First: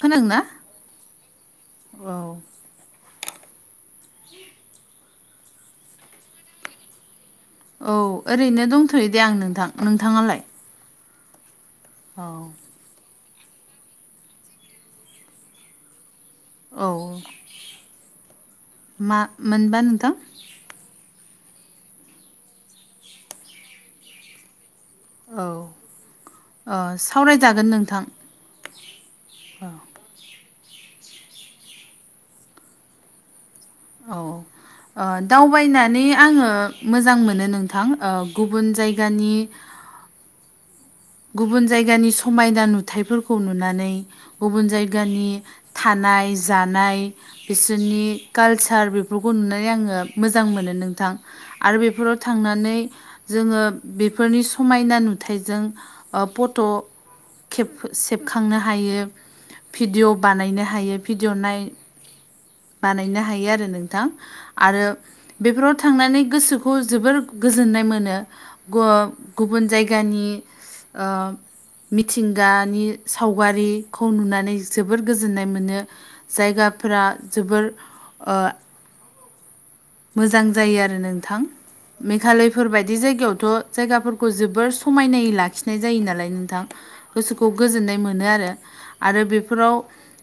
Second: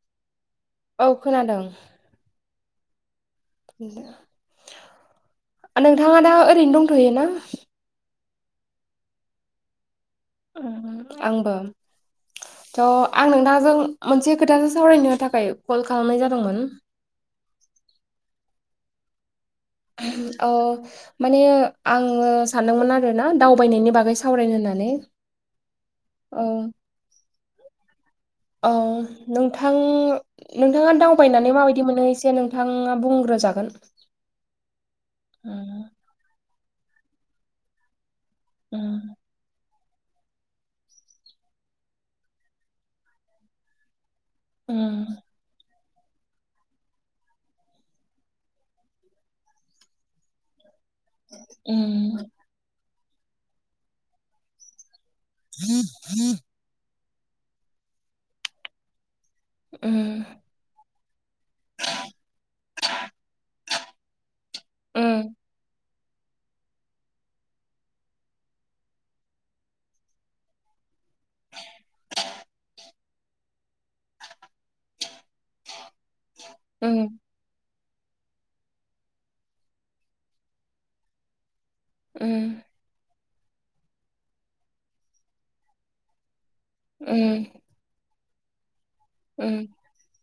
खोनादों ना? औ खोनादों। औ [unintelligible] [inaudible] नोंथाङा दा ओरैनो दंथ'यो ना? औ ओरैनो दंथ'यो दे आं नोंथां नोंथाङालाय? आंबो औ थ' आं नोंथांजों मोनसे खोथासो सावरायनो थाखाय कल खालामनाय जादोंमोन। औ मा मोनबा नोंथां? ओ माने आङो सानदोंमोन आरोना दावबायनायनि बागै सावरायनो होननानै। औ औ ओ सावरायजागोन नोंथां। औ औ नोंथां नोंथाङा दावबायनानै माबायदि मोनो एसे नोंथाङा बुंग्रोजागोन औ ओ उम दावबायनानै आङो मोजां मोनो नोंथां ओ गुबुन जायगानि गुबुन जायगानि समायना नुथायफोरखौ नुनानै गुबुन उम जायगानि थानाय, जानाय बिसोरनि कालचार बेफोरखौ नुनानै आङो मोजां मोनो नोंथां। आरो बेफोराव उम थांनानै जोङो बेफोरनि समायना नुथायजों फट'खेब- सेबखांनो हायो। भिडिअ उम बानायनो हायो भिडिअ नाय बानायनो हायो आरो नोंथां आरो उम बेफोराव थांनानै गोसोखौ जोबोर गोजोन्नाय मोनो गु-गुबुन जायगानि ओ मिथिंगानि सावगारिखौ नुनानै जोबोर गोजोननाय मोनो। उम जायगाफोरा जोबोर ओ मोजां जायो आरो नोंथां उम मेघालयफोरबाय दि जायगायावथ' जायगाफोरखौ जोबोर समायनायै लाखिनाय जायो नालाय नोंथां। उम गोसोखौ गोजोननाय मोनो आरो आरो उम बेफोराव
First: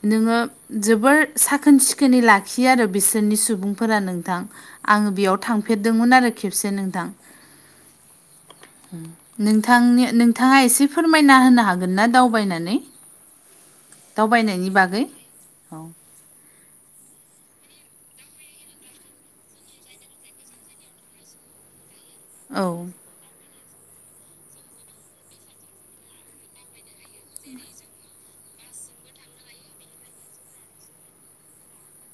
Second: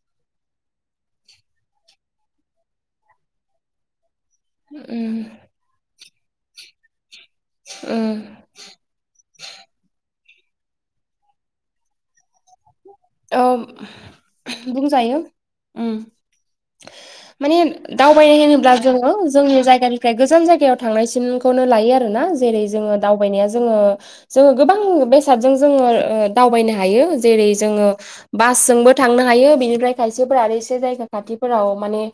नोङो जोबोर साखोन- सिखोनै लाखियो आरो बिसोरनि सुबुंफोरा नोंथां। आङो उम बेयाव थांफेरदोंमोन आरो खेबसे नोंथां। उम। नोंथांनि नोंथाङा एसे फोरमायना होनो हागोन ना दावबायनानै? औ दावबायनायनि बागै बुंजायो ओम। [unintelligible] माने दावबायनाय होनोब्ला जोङो जोंनि जायगानिफ्राय गोजान जायगायाव थांनायसिनखौनो लायो आरो ना। औ जेरै जों [unintelligible] दावबायनाया जोङो -जोङो गोबां बेसादजों जोङो दावबायनो हायो जेरै जोङो बासजोंबो थांनो हायो बेनिफ्राय खायसेफोरा आरो एसे जायगा खाथिफोराव माने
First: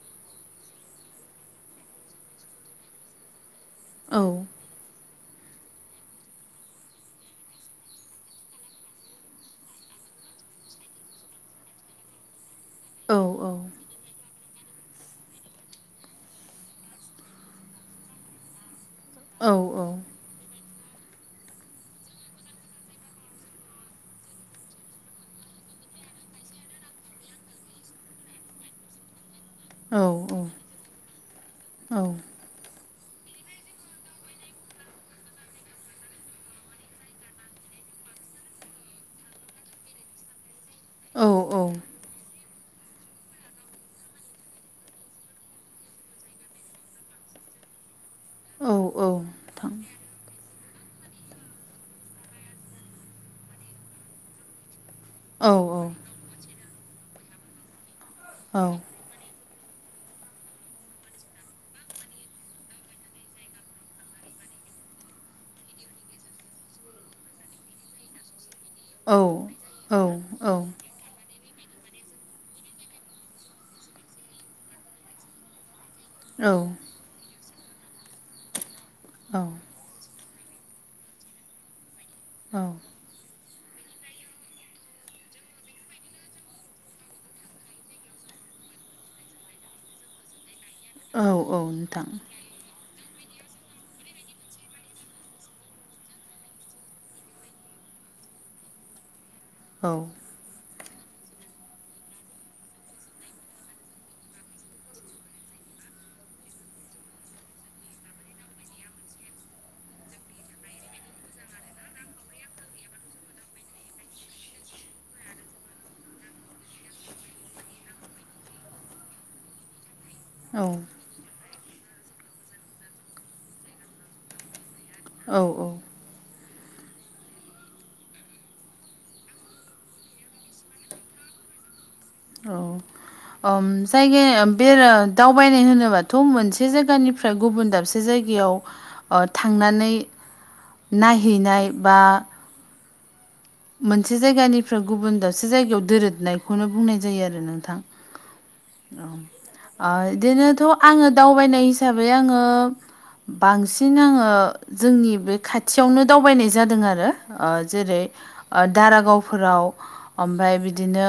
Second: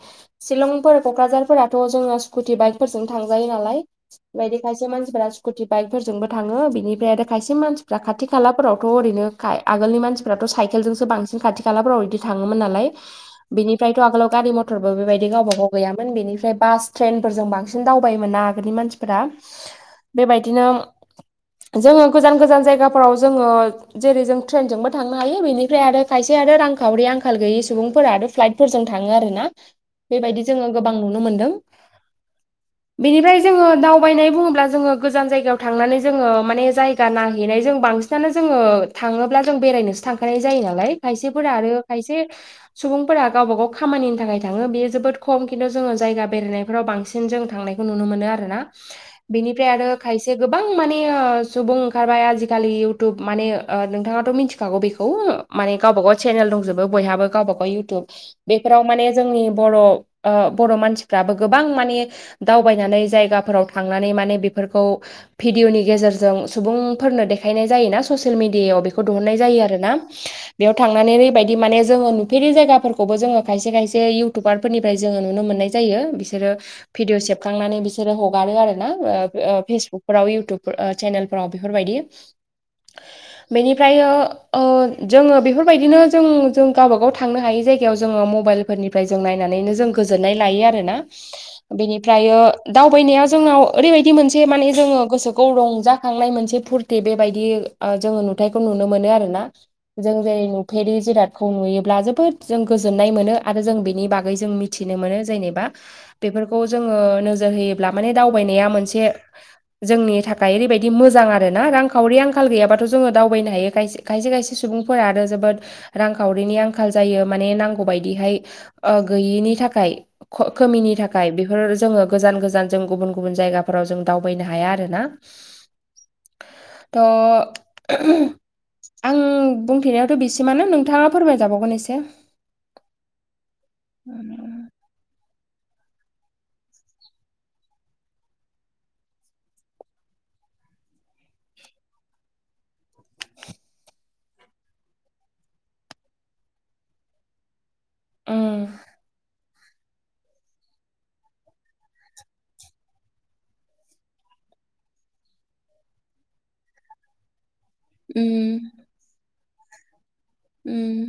शिलंफोर, क'क्राझारफोराथ' जोङो स्कुटि बाइकफोरजों थांजायो नालाय। औ बेबादि खायसे मानसिफोरा स्कुटि बाइकफोरजोंबो थाङो। बिनिफ्राय आरो खायसे मानसिफ्रा खाथि- खालाफोरावथ' ओरैनो आगोलनि मानसिफोराथ' [unintelligible] [unintelligible] बांसिन खाथि- खालाफोराव इडि थाङोमोन नालाय औ बेनिफ्रायथ' आगोलाव गारि [unintelligible] मटरबो बेबायदि गावबा- गाव गैयामोन। बेनिफ्राय बास, ट्रेनफोरजों बांसिन दावबायोमोन ना आगोलनि मानसि औ [unintelligible] बेबायदिनो जोङो गोजान- गोजान जायगाफोराव जोङो जेरै जों ट्रेनजोंबो थांनो हायो बेनि ओमफ्राय आरो खायसे आरो रांखावरि आंखाल गैयि सुबुंफोरा आरो फ्लाइटफोरजों थाङो आर ना। औ बेबायदि जोङो गोबां नुनो मोनदों। [inaudible] बेनिफ्राय जोङो दावबायनाय बुङोब्ला जोङो गोजान जायगायाव थांनानै जोङो माने जायगा नायहैनाय। जों बांसिन बांसिनो जोङो थाङोब्ला जों बेरायनोसो थांखानाय जायो नालाय औ खायसेफोरा आरो खायसे सुबुंफोरा गावबा -गाव खामानिनि थाखाय थाङो बेयो जोबोद खम। खिन्थु जोङो जायगा बेरायनायफोराव बांसिन जों थांनाय नुनो मोनो आरोना औ औ बेनिफ्राय नोंथां आरो खायसे गोबां माने सुबुं ओंखारबाय आजिखालि इउटुब माने नोंथाङाथ' मिथिखागौ बेखौ। [unintelligible] औ माने गावबा- गाव चेनेल दंजोबो बयहाबो गावबा- गाव इउतुब बेफोराव माने जोंनि बर' ओ बर' मानसिफ्राबो गोबां माने दावबायनानै जायगाफोराव थांनानै माने बेफोरखौ भिदिअ'नि गेजेरजों सुबुंफोरनो देखायनाय जायोना ससियेल मिडियायाव [unintelligible] [unintelligible] जायो आरोना औ [unintelligible] थांनानै ओरैबायदि माने जोङो नुफेरै जायगाफोरखौबो जोङो खायसे -खायसे इउटुबारफोरनिफ्राय जोङो नुनो मोननाय जायो। औ बिसोरो भिदिअ सेबखांनानै बिसोरो हगारो आरो ना फेसबुक [unintelligible] इउटुब चेनेलफोराव बेफोरबायदि औ। बेनिफ्राय ओ जोङो बेफोरबायदिनो जों जों गावबागाव थांनो हायै जायगायाव जोङो मबाइल फोरनिफ्राय जों नायनानैनो जों गोजोननाय लायो आरोना औ नोंथां बेनिफ्राय दावबायनायाव जोंनाव ओरैबायदि मोनसे माने जोङो गोसोखौ रंजाखांनाय मोनसे फुरथि बेबायदि जोङो नुथायखौ नुनो मोनो आरो ना औ जों जेरै फेरि जिरादखौ नुयोब्ला जोबोद जों गोजोननाय मोनो आरो जों बेनि बागै जों मिथिनो मोनो जेनेबा बेफोरखौ जोङो नोजोर होयोब्ला माने दावबायनाया मोनसे जोंनि थाखाय ओरैबायदि मोजां आरो ना रांखावरि आंखाल गैयाबाथ' जोङो दावबायनो हायो खाय- खायसे- खायसे सुबुंफोरा आरो जोबोद रांखावरिनि आंखाल जायो। माने नांगौ बायदिहाय गैयिनि थाखाय ख'- औ खोमिनि थाखाय बेफोर जोङो गोजान- गोजान जों गुबुन- गुबुन जायगाफोराव जों दावबायनो हाया आरो ना। औ औ थ' आं बुंथेनायावथ' बिसिमानो नोंथाङा फोरमायजाबावगोन एसे औ जायगाया बे दावबायनाय होनोबाथ' मोनसे जायगानि निफ्राय गुबुन दाबसे जायगायाव ओ थांनानै नायहैनाय बा मोनसे जायगानिफ्राय गुबुन दावसे जायगायाव दोरोदनायखौनो बुंनाय जायो आरो नोंथां उ ओ बिदिनोथ' आङो दावबायनाय हिसाबै आङो बांसिन आङो जोंनि बे खाथियावनो दावबायनाय जादों आरो ओ जेरै ओ उम दारागावफोराव ओमफ्राय उम बिदिनो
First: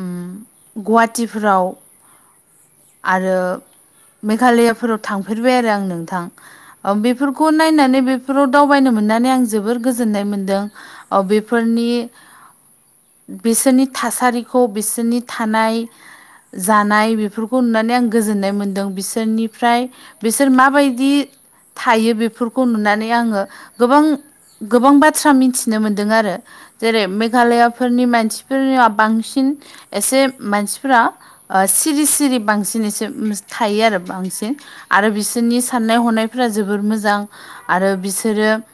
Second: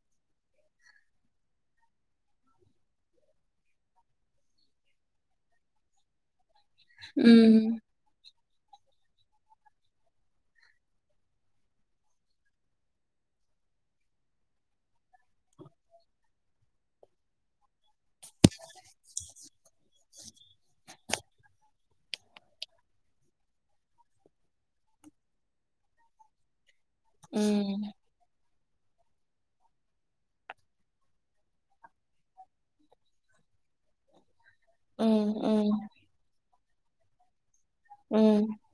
उम गुवाहाटिफोराव आरो मेघालयाफोराव थांफेरबाय आरो आं नोंथां बेफोरखौ उम नायनानै बे बेफोराव दावबायनो मोननानै आं जोबोर गोजोननाय मोनदों ओ बेफोरनि बिसोरनि थासारिखौ बिसोरनि थानाय जानाय बेफोर खौ नुनानै आं गोजोननाय मोन्दों बिसोरनिफ्राय बिसोर माबायदि थायो बेफोरखौ नुनानै आङो गोबां गोबां बाथ्रा मिथिनो मोनदों आरो जेरै उम मेघालयाफोरनि मानसि फोरा बांसिन एसे मानसिफोरा ओ सिरि सिरि बांसिन एसे थायो आरो बांसिन आरो उम बिसोरनि उम साननाय हनायफ्रा जोबोर मोजां आरो बिसोरो उम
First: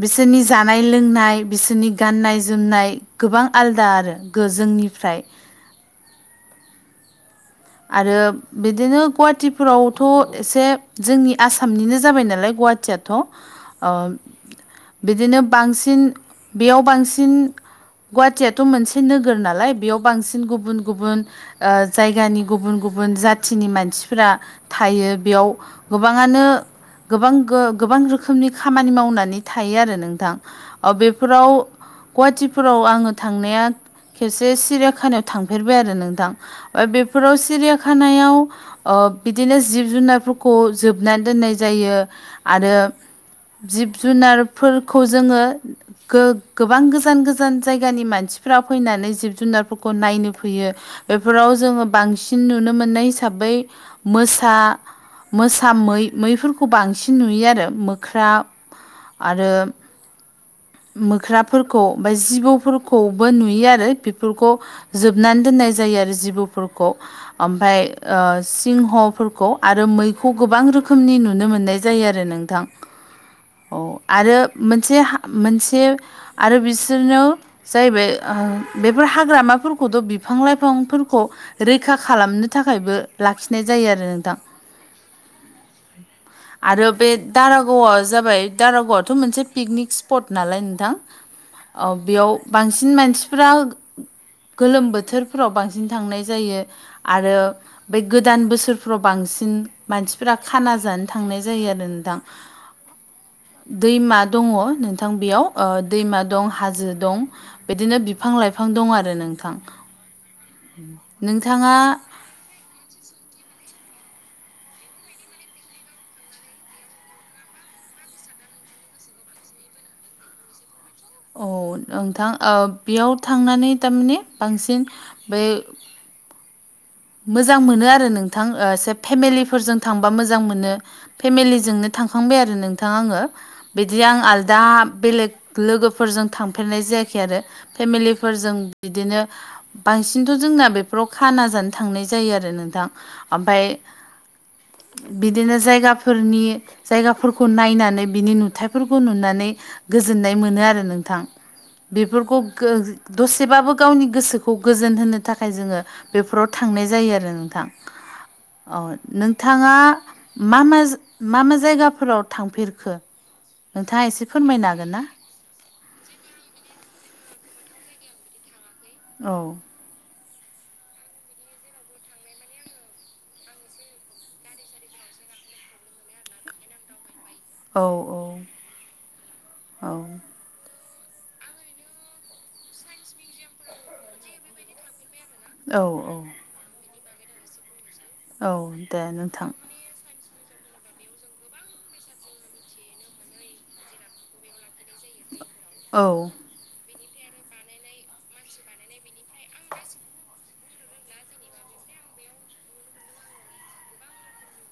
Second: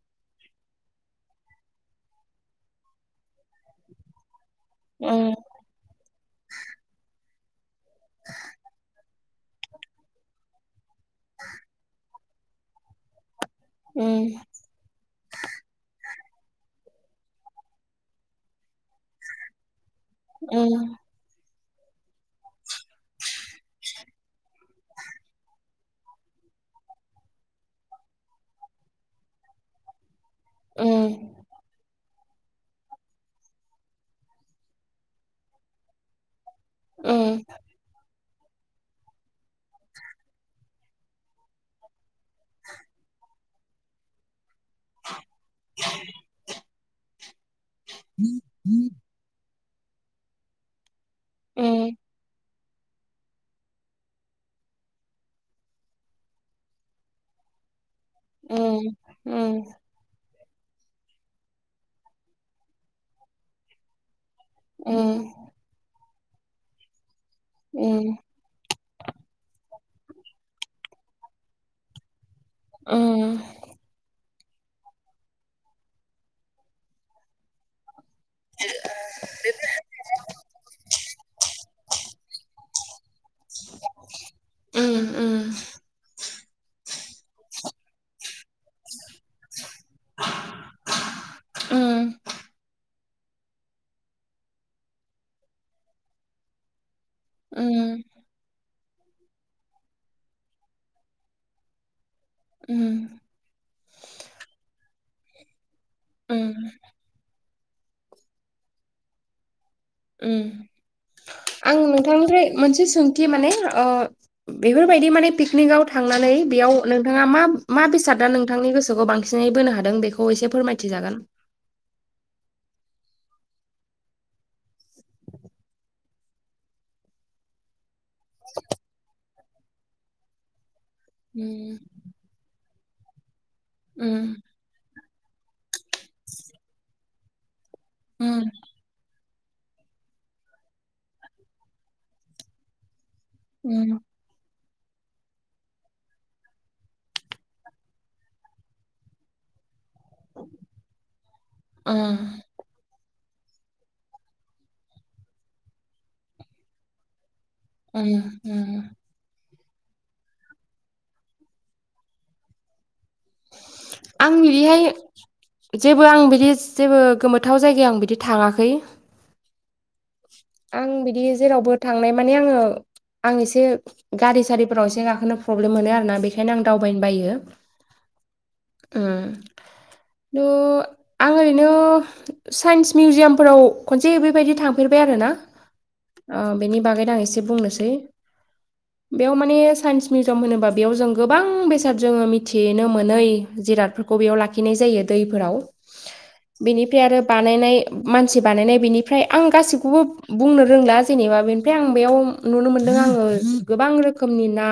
बिसोरनि जानाय लोंनाय बिसोरनि गाननाय-जोमनाय गोबां आलदा आरो जोंनि उम आरो बिदिनो गुवाहाटिफोरावथ' एसे जोंनि आसामनिनो जाबाय नालाय गुवाहाटियाथ' बिदिनो बांसिन बेयाव बांसिन गुवाहाटियाथ' मोनसे नोगोर नालाय बेयाव बांसिन उम गुबुन गुबुन ओ जायगानि गुबुन गुबुन जाथिनि मानसिफोरा थायो बेयाव गोबाङानो गोबां गोबां रोखोमनि खामानि मावनानै थायो आरो नोंथां अ उम बेफोराव गुवाहाटिफोराव आङो थांनाया खेबसे सिरियाखानायाव थांफेरबाय आरो नोंथां। उम फोराव सिरिया खानायाव ओ बिदिनो जिब-जुनारफोरखौ जोबनानै दोननाय जायो आरो जिब-जुनारफोरखौ जोङो गो-गोबां गोजान गोजान जायगानि मानसिफ्रा फैनानै जिब-जुनारफोरखौ नायनो फैयो बेफोराव जोङो सिन नुनो मोननाय हिसाबै मोसा मोसा मै मैफोरखौ बांसिन नुयो आरो मो ख्रा आरो मोख्राफोरखौ बा जिबौफोरखौबो नुयो आरो बेफोरखौ जोबना दोननाय जायो आरो जिबौफोरखौ ओमफाय ओ सिंहफोरखौ आरो मैखौ गोबां रोखोमनि नुनो मोननाय जायो आरो नोंथां उ औ आरो मोनसे मोनसे आरो बिसोरनोाव जाहैबाय बेफोर हाग्रामाफोरखौथ' बिफां लाइफांफोरखौ रैखा खालामनो थाखायबो लाखिनाय जायो आरो नोंथां आरो बे दारागावआ जाबाय दारागावथ' मोनसे पिकनिक् स्पट नालाय नोंथां बेयाव बांसिन मानसिफ्रा गोलोम बोथोरफोराव बांसिन थांनाय जायो आरो बे गोदान बोसोरफ्राव बांसिन मानसिफोरा खाना जानो थांनाय जायो आरो न दां उम दैमा दङ नोंथां बेयाव दैमा दं हाजो दं बिदिनो बिफां लाइफां दं आरो नोंथां नोंथाङा आं नोंथांनिफ्राय मोनसे सोंथि माने बेफोरबायदि माने पिकनिकाव थांनानै बेयाव नोंथाङा मा मा बेसादा नोंथांनि गोसोखौ बांसिन एसिनै बोनो हादों बेखौ एसे फोरमायथिजागोन औ नोंथां बेयाव थांनानै थारमाने बांसिन बे मोजां मोनो आरो नोंथां स फेमिलिफोरजों थांबा मोजां मोनो उम फेमिलिजोंनो थांखांबाय आरो नोंथांा आङो बिदि आं उम आलदा बेलेग लोगो फोरजों थांफेरनाय जायाखै आरो उम फेमिलिफोरजों बिदिनो बांसिनथ' जोंना बेफोराव खाना जानो थांनाय जायो आरो नोंथां ओमफाय उम बिदिनो जायगाफोरनि जायगाफोरखौ नायनानै बिनि नुथायफोरखौ नुनानै गोजोननाय मोनो आरो नोंथां उम बेफोरखौ दसेबाबो गावनि गोसोखौ गोजोन होनो थाखाय जोङो बेफोराव थांनाय जायो आरो नोंथां उम औ उम। नोंथाङा मा म मा मा जायगाफोराव थांफेरखो नोंथाङा एसे आं फोरमायनो हागोन बिहाय ना जेबो आं बिदि जेबो गोमोथाव जायगायाव आं बिदि थाङाखै औ आं बिदि जेरावबो थांनाय माने आङो आं एसे गारि सारिफोराव एसे गाखोनो प्रब्लेम मोनो आरोना बेखायनो आं दावबायनो बायो औ औ औ द' आं ओरैनो साइन्स मिउजियामफोराव खनसे बेबायदि थांफेरबाय आरो ना औ औ ओ बेनि बागैनो आं एसे बुंनोसै औ दे बेयाव नोंथां माने साइन्स मिउजियाम होनोबा बेयाव जों गोबां बेसाद जोङो मिथिनो मोनै जिरादफोरखौ बेयाव लाखि लाखिनाय जायो दैफोराव औ बेनिफ्राय आरो बानायनाय मानसि बानायनाय बेनिफ्राय आं गासैखौबो बुंनो रोंला जेनेबा बेनिफ्राय आं बेयाव नुनो मोनदों आङो गोबां रोखोमनि ना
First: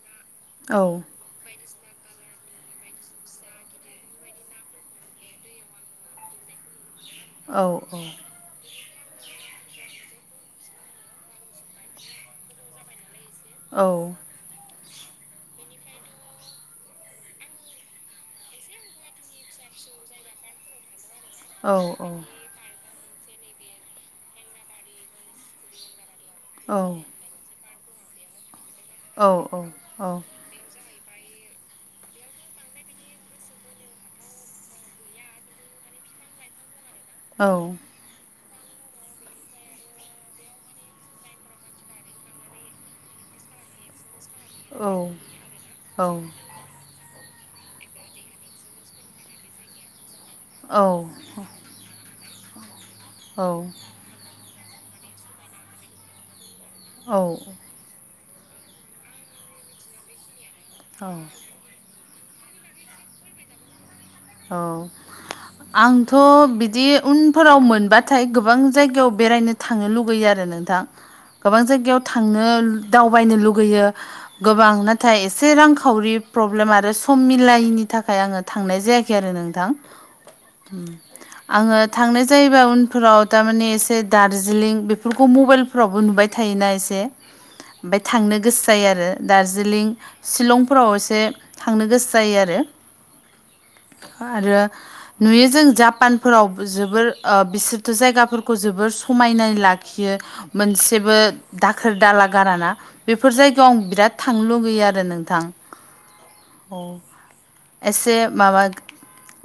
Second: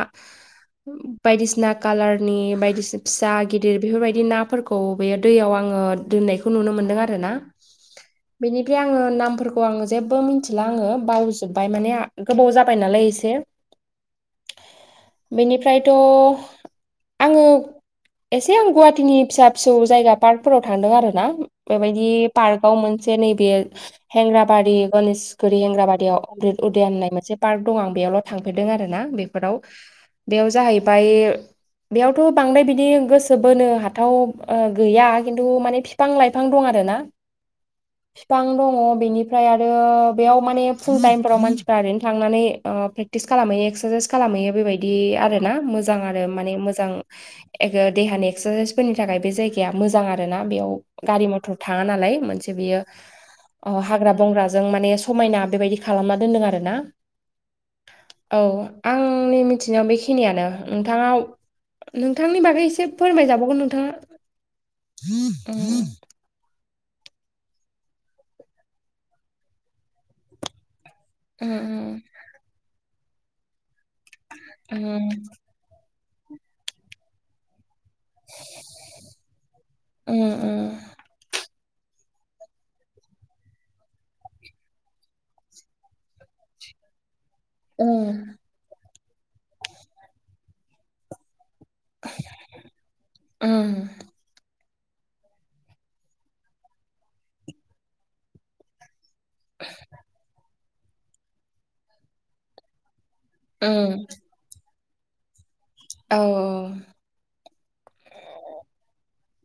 औ [inaudible] बायदिसिना कालारनि बायदिसिना फिसा गिदिर बेफोरबायदि नाफोरखौ बेयो दैयाव आङो दोननायखौ नुनो मोनदों आरोना औ बेनि आ नफोरखौ जे मि बावजोबबाय माने गोबाव जाबाय नालाय एसे औ बेनिफ्रायथ' आङो एसे आं गुवाहाटेनि फिसा फिसौ जायगा पारखफोराव थांदों आरो नां औ बेबायदि पार्कआव मोनसे नैबे हेंग्राबारि गणेश गोदो हेंग्राबादियाव अमृद औ उदयान होननाय मोनसे पार्क दं बेयावल' थांफेरदों आरो ना औ बेफोराव बेयाव जाहैबाय बेयावथ' बांद्राय बिदि गोसो बोनो हाथाव गैया खिन्थु माने फि बिफां लाइफां दं आरो ना। औ। बिफां दङ बेनिफ्राय आरो। बेयाव माने फुल टाइम फोराव मानसिफ्रा ओरैनो थांनानै प्रेकटिस खालामहोयो एक्सारसाइस खालामहोयो। बेबायदि आरो ना मोजां आरो माने मोजां ओगो देहानि एक्सारसाइसफोरनि थाखाय बे जाय बेया मोजां आरो ना बेयाव गारि मथर थाङा नालाय मोनसे बियो। औ ओ हाग्रा बंग्राजों माने समायना बेबायदि खालामना दोनदों आरो ना औ औ आंनि मिथिनायाव बेखिनियानो नोंथाङा नोंथांनि बागै एसे फोरमायजाबावगोन नोंथाङा थ' बिदि उनफोराव मोनबाथाय गोबां जायगायाव बेरायनो थांनो लुगैयो आरो नोंथां गोबां जायगायाव उम, थांनो दावबायनो लुगैयो गोबां उम, नाथाय एसे रांखावरि प्रब्लेम आरो सम मिलायैनि थाखाय आङो थांनाय जायाखै आरो नोंथां उम, ओम आङो थांनाय जायोबा उनफोराव थारमाने एसे दारजिलिं बेफोरखौ मबाइल फोरावबो नुबाय थायोना एसे ओमफ्राय उम, थांनो गोसो जायो आरो दारर्जिलिं सिलं फोराव एसे थांनो गोसो जायो आरो ओम आरो नुयो जों जापानफोराव जोबोर बिसोरथ' जायगाफोर जोबोर समायना लाखियो मोनसेबो दाखोर दाला गाराना बेफोर जायगायाव आं उम, बिराद थांनो लुगैयो आरो नोंथां औ एसे माबा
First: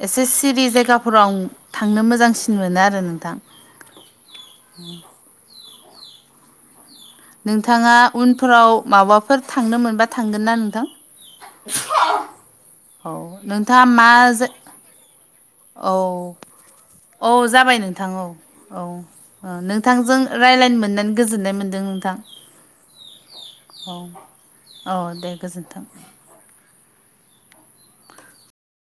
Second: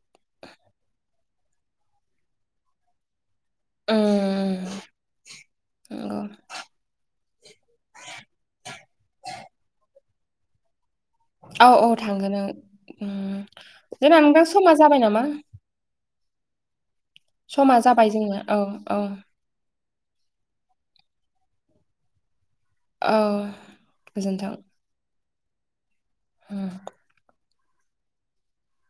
एसे सिरि जायगाफोराव आं थांनो मोजांसिन मोनो आरो नोंथां [inaudible] नंगौ। नोंथाङा उनफोराव माबाफोर थांनो मोनबा थांगोन ना नोंथां। औ औ थांगोन औ ओम नोंथाङा मा जोंना नोंथां समा जाबाय नामा औ औ जाबाय नोंथां औ औ नोंथांजों राय्लायनो मोननानै गोजोननाय मोन्दों नोंथां औ औ गोजोनथों। औ दे गोजोन्थों। होम